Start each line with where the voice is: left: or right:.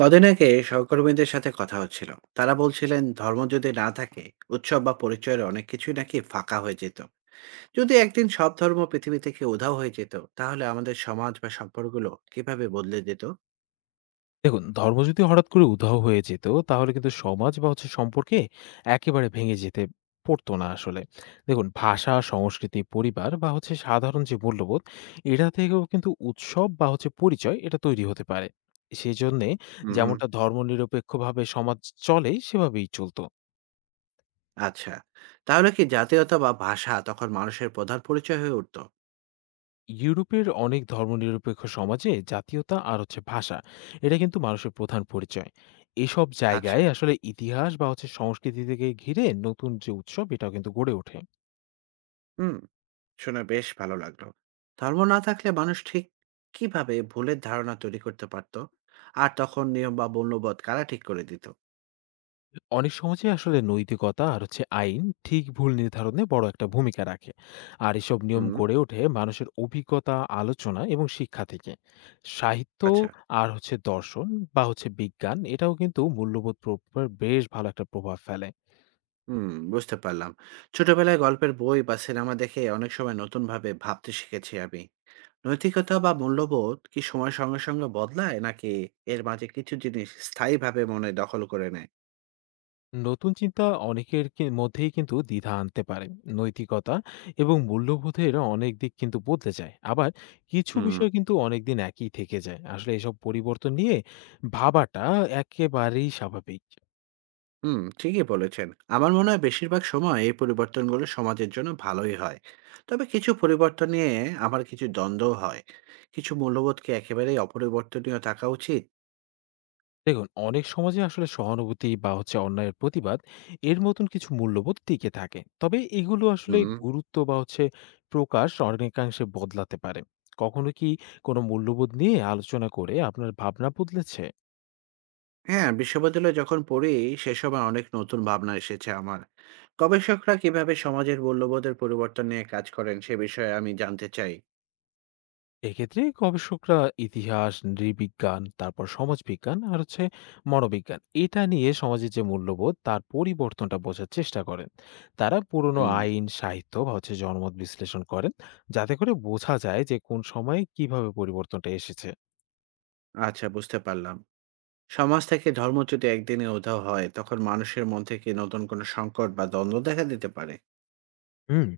right: কদিন আগে সহকর্মীদের সাথে কথা হচ্ছিল, তারা বলছিলেন ধর্ম যদি না থাকে উৎসব বা পরিচয়ের অনেক কিছুই নাকি ফাঁকা হয়ে যেত। যদি একদিন সব ধর্ম পৃথিবী থেকে উধাও হয়ে যেত, তাহলে আমাদের সমাজ বা সম্পর্কগুলো কিভাবে বদলে যেত?
left: দেখুন, ধর্ম যদি হঠাৎ করে উধাও হয়ে যেত, তাহলে কিন্তু সমাজ বা সম্পর্কে একেবারে ভেঙে যেতে পড়তো না আসলে। দেখুন, ভাষা, সংস্কৃতি, পরিবার বা সাধারণ যে মূল্যবোধ, এটা থেকেও কিন্তু উৎসব বা পরিচয় এটা তৈরি হতে পারে। সেই জন্যে
right: হুম।
left: যেমনটা ধর্মনিরপেক্ষভাবে সমাজ চলে, সেভাবেই চলতো।
right: আচ্ছা, তাহলে কি জাতীয়তা বা ভাষা তখন মানুষের প্রধান পরিচয় হয়ে উঠতো?
left: ইউরোপের অনেক ধর্মনিরপেক্ষ সমাজে জাতীয়তা আর ভাষা, এটা কিন্তু মানুষের প্রধান পরিচয়। এসব
right: আচ্ছা।
left: জায়গায় আসলে ইতিহাস বা সংস্কৃতি থেকে ঘিরে নতুন যে উৎসব, এটাও কিন্তু গড়ে ওঠে।
right: হুম। শুনে বেশ ভালো লাগলো। ধর্ম না থাকলে মানুষ ঠিক কিভাবে ভুলের ধারণা তৈরি করতে পারতো? আর তখন নিয়ম বা মূল্যবোধ কারা ঠিক করে দিত?
left: অনেক সমাজে আসলে নৈতিকতা আর আইন ঠিক ভুল নির্ধারণে বড় একটা ভূমিকা রাখে। আর এসব নিয়ম
right: হুম।
left: গড়ে ওঠে মানুষের অভিজ্ঞতা, আলোচনা এবং শিক্ষা থেকে। সাহিত্য
right: আচ্ছা।
left: আর দর্শন বা বিজ্ঞান এটাও কিন্তু মূল্যবোধ প্রভাবের বেশ ভালো একটা প্রভাব ফেলে।
right: হুম, বুঝতে পারলাম। ছোটবেলায় গল্পের বই বা সিনেমা দেখে অনেক সময় নতুনভাবে ভাবতে শিখেছি আমি। নৈতিকতা বা মূল্যবোধ কি সময়ের সঙ্গে, সঙ্গে বদলায়, নাকি এর মাঝে কিছু জিনিস স্থায়ীভাবে মনে দখল করে নেয়?
left: নতুন চিন্তা অনেকের মধ্যেই কিন্তু দ্বিধা আনতে পারে। নৈতিকতা এবং মূল্যবোধের অনেক দিক কিন্তু বদলে যায়, আবার কিছু
right: হুম।
left: বিষয় কিন্তু অনেক দিন একই থেকে যায়। আসলে এসব পরিবর্তন নিয়ে ভাবাটা একেবারেই স্বাভাবিক।
right: হুম, ঠিকই বলেছেন। আমার মনে হয় বেশিরভাগ সময় এই পরিবর্তনগুলো সমাজের জন্য ভালোই হয়। তবে কিছু পরিবর্তন নিয়ে আমার কিছু দ্বন্দ্বও হয়। কিছু মূল্যবোধ কি একেবারেই অপরিবর্তনীয় থাকা উচিত?
left: দেখুন, অনেক সমাজে আসলে সহানুভূতি বা অন্যায়ের প্রতিবাদ এর মতন কিছু মূল্যবোধ টিকে থাকে, তবে এগুলো আসলে
right: হুম।
left: গুরুত্ব বা প্রকাশ অনেকাংশে বদলাতে পারে। কখনো কি কোনো মূল্যবোধ নিয়ে আলোচনা করে আপনার ভাবনা বদলেছে?
right: হ্যাঁ, বিশ্ববিদ্যালয়ে যখন পড়ি সে সময় অনেক নতুন ভাবনা এসেছে আমার। গবেষকরা কিভাবে সমাজের মূল্যবোধের পরিবর্তন নিয়ে কাজ করেন সে বিষয়ে আমি জানতে চাই।
left: এক্ষেত্রে গবেষকরা ইতিহাস, নৃবিজ্ঞান, তারপর সমাজবিজ্ঞান আর মনোবিজ্ঞান, এটা নিয়ে সমাজের যে মূল্যবোধ তার পরিবর্তনটা বোঝার চেষ্টা করেন। তারা পুরনো
right: হুম।
left: আইন, সাহিত্য বা জনমত বিশ্লেষণ করেন, যাতে করে বোঝা যায় যে কোন সময়ে কিভাবে পরিবর্তনটা এসেছে।
right: আচ্ছা, বুঝতে পারলাম। সমাজ থেকে ধর্ম যদি একদিনে উধাও হয় তখন মানুষের মন থেকে নতুন কোনো সংকট বা দ্বন্দ্ব দেখা দিতে পারে।
left: হুম।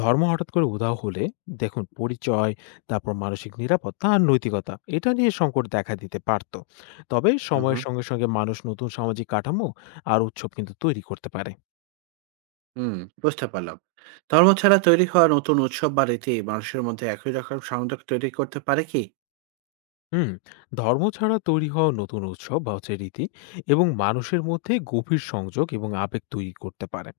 left: ধর্ম হঠাৎ করে উধাও হলে, দেখুন, পরিচয়, তারপর মানসিক নিরাপত্তা আর নৈতিকতা এটা নিয়ে সংকট দেখা দিতে পারত। তবে
right: হুম,
left: সময়ের
right: হুম।
left: সঙ্গে সঙ্গে মানুষ নতুন সামাজিক কাঠামো আর উৎসব কিন্তু তৈরি করতে পারে।
right: হুম, বুঝতে পারলাম। ধর্ম ছাড়া তৈরি হওয়া নতুন উৎসব বা রীতি মানুষের মধ্যে একই রকম সংযোগ তৈরি করতে পারে কি?
left: হুম। ধর্ম ছাড়া তৈরি হওয়া নতুন উৎসব বা রীতি এবং মানুষের মধ্যে গভীর সংযোগ এবং আবেগ তৈরি করতে পারে।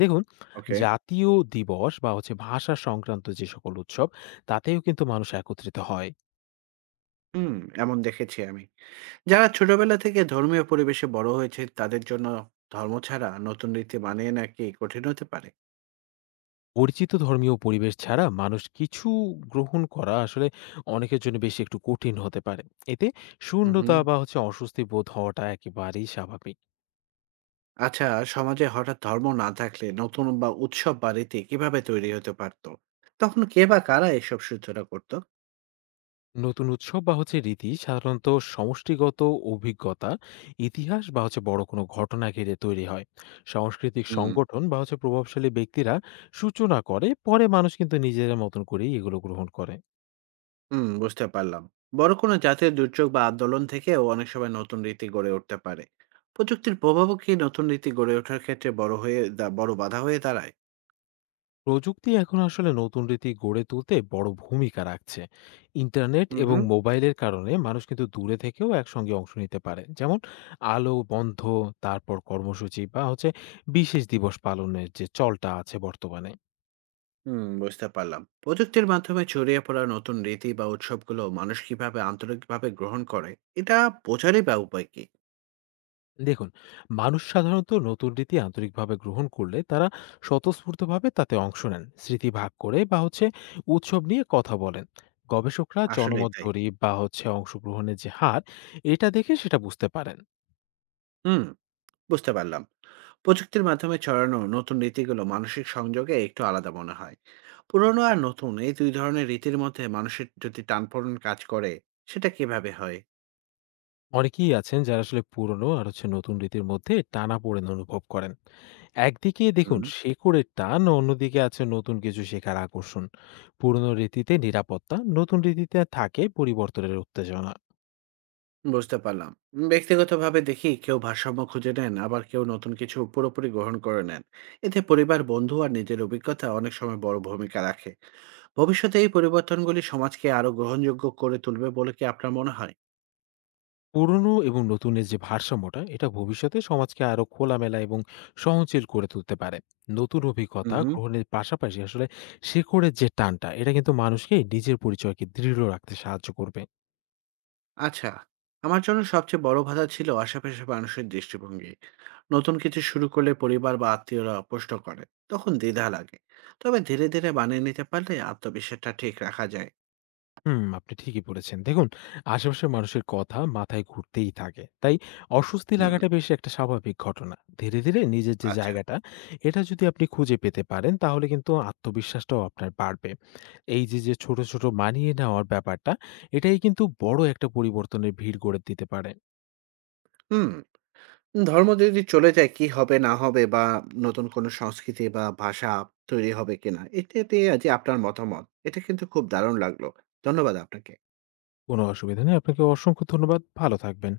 left: দেখুন,
right: ওকে।
left: জাতীয় দিবস বা ভাষা সংক্রান্ত যে সকল উৎসব, তাতেও কিন্তু মানুষ একত্রিত হয়।
right: হুম, এমন দেখেছি আমি। যারা ছোটবেলা থেকে ধর্মীয় পরিবেশে বড় হয়েছে তাদের জন্য ধর্ম ছাড়া নতুন রীতি মানিয়ে নাকি কঠিন হতে পারে।
left: পরিচিত ধর্মীয় পরিবেশ ছাড়া মানুষ কিছু গ্রহণ করা আসলে অনেকের জন্য বেশি একটু কঠিন হতে পারে। এতে
right: হুম।
left: শূন্যতা বা অস্বস্তি বোধ হওয়াটা একেবারেই স্বাভাবিক।
right: আচ্ছা। সমাজে হঠাৎ ধর্ম না থাকলে নতুন বা উৎসব বা রীতি কিভাবে তৈরি হতে পারতো? তখন কে বা কারা এসব সূচনা করতো?
left: নতুন উৎসব বা রীতি সাধারণত সমষ্টিগত অভিজ্ঞতা, ইতিহাস বা বড় কোনো ঘটনা ঘিরে তৈরি হয়। সাংস্কৃতিক
right: হুম।
left: সংগঠন বা প্রভাবশালী ব্যক্তিরা সূচনা করে, পরে মানুষ কিন্তু নিজেদের মতন করেই এগুলো গ্রহণ করে।
right: হুম, বুঝতে পারলাম। বড় কোনো জাতীয় দুর্যোগ বা আন্দোলন থেকেও অনেক সময় নতুন রীতি গড়ে উঠতে পারে। প্রযুক্তির প্রভাবও কি নতুন রীতি গড়ে ওঠার ক্ষেত্রে বড় হয়ে বড় বাধা হয়ে দাঁড়ায়?
left: প্রযুক্তি এখন আসলে নতুন রীতি গড়ে তুলতে বড় ভূমিকা রাখছে। ইন্টারনেট এবং
right: হুম।
left: মোবাইলের কারণে মানুষ কিন্তু দূরে থেকেও একসঙ্গে অংশ নিতে পারে, যেমন আলো বন্ধ, তারপর কর্মসূচি বা বিশেষ দিবস পালনের যে চলটা আছে বর্তমানে।
right: হুম, বুঝতে পারলাম। প্রযুক্তির মাধ্যমে ছড়িয়ে পড়া নতুন রীতি বা উৎসবগুলো মানুষ কিভাবে আন্তরিকভাবে গ্রহণ করে, এটা বোঝারই বা উপায় কি?
left: দেখুন, মানুষ সাধারণত নতুন রীতি আন্তরিকভাবে গ্রহণ করলে তারা স্বতঃস্ফূর্তভাবে তাতে অংশ নেন, স্মৃতি ভাগ করে বা উৎসব নিয়ে কথা বলেন। গবেষকরা
right: আসলেই
left: জনমত
right: তাই।
left: জরিপ বা অংশগ্রহণের যে হার, এটা দেখে সেটা বুঝতে পারেন।
right: হুম, বুঝতে পারলাম। প্রযুক্তির মাধ্যমে ছড়ানো নতুন রীতিগুলো মানসিক সংযোগে একটু আলাদা মনে হয়। পুরনো আর নতুন এই দুই ধরনের রীতির মধ্যে মানুষের যদি টানপোড়েন কাজ করে, সেটা কিভাবে হয়?
left: অনেকেই আছেন যারা আসলে পুরনো আর নতুন রীতির মধ্যে টানাপোড়েন অনুভব করেন। একদিকে দেখুন
right: হুম।
left: শেকড়ের টান, অন্যদিকে আছে নতুন কিছু শেখার আকর্ষণ। পুরনো রীতিতে নিরাপত্তা, নতুন রীতিতে থাকে পরিবর্তনের উত্তেজনা।
right: বুঝতে পারলাম। ব্যক্তিগতভাবে দেখি কেউ ভারসাম্য খুঁজে নেন, আবার কেউ নতুন কিছু পুরোপুরি গ্রহণ করে নেন। এতে পরিবার, বন্ধু আর নিজের অভিজ্ঞতা অনেক সময় বড় ভূমিকা রাখে। ভবিষ্যতে এই পরিবর্তনগুলি সমাজকে আরো গ্রহণযোগ্য করে তুলবে বলে কি আপনার মনে হয়?
left: পুরনো এবং নতুনের যে ভারসাম্যটা, এটা ভবিষ্যতে সমাজকে আরো খোলামেলা এবং সহনশীল করে তুলতে পারে। নতুন
right: হুম,
left: অভিজ্ঞতা
right: হুম।
left: গ্রহণের পাশাপাশি আসলে শেকড়ের যে টানটা, এটা কিন্তু মানুষকে নিজের পরিচয়কে দৃঢ় রাখতে সাহায্য করবে।
right: আচ্ছা। আমার জন্য সবচেয়ে বড় বাধা ছিল আশেপাশের মানুষের দৃষ্টিভঙ্গি। নতুন কিছু শুরু করলে পরিবার বা আত্মীয়রা প্রশ্ন করে। তখন দ্বিধা লাগে। তবে ধীরে, ধীরে মানিয়ে নিতে পারলে আত্মবিশ্বাসটা ঠিক রাখা যায়।
left: হুম, আপনি ঠিকই বলেছেন। দেখুন, আশেপাশের মানুষের কথা মাথায় ঘুরতেই থাকে। তাই অস্বস্তি
right: হুম,
left: লাগাটা বেশ একটা স্বাভাবিক ঘটনা। ধীরে ধীরে নিজের যে
right: আচ্ছা।
left: জায়গাটা, এটা যদি আপনি খুঁজে পেতে পারেন, তাহলে কিন্তু আত্মবিশ্বাসটাও আপনার বাড়বে। এই যে, যে ছোট ছোট মানিয়ে নেওয়ার ব্যাপারটা, এটাই কিন্তু বড় একটা পরিবর্তনের ভিড় গড়ে দিতে পারে।
right: হুম। ধর্ম যদি চলে যায় কি হবে না হবে, বা নতুন কোনো সংস্কৃতি বা ভাষা তৈরি হবে কিনা, এটাতে যে আপনার মতামত এটা কিন্তু খুব দারুণ লাগলো। ধন্যবাদ আপনাকে।
left: কোনো অসুবিধা নেই। আপনাকে অসংখ্য ধন্যবাদ। ভালো থাকবেন।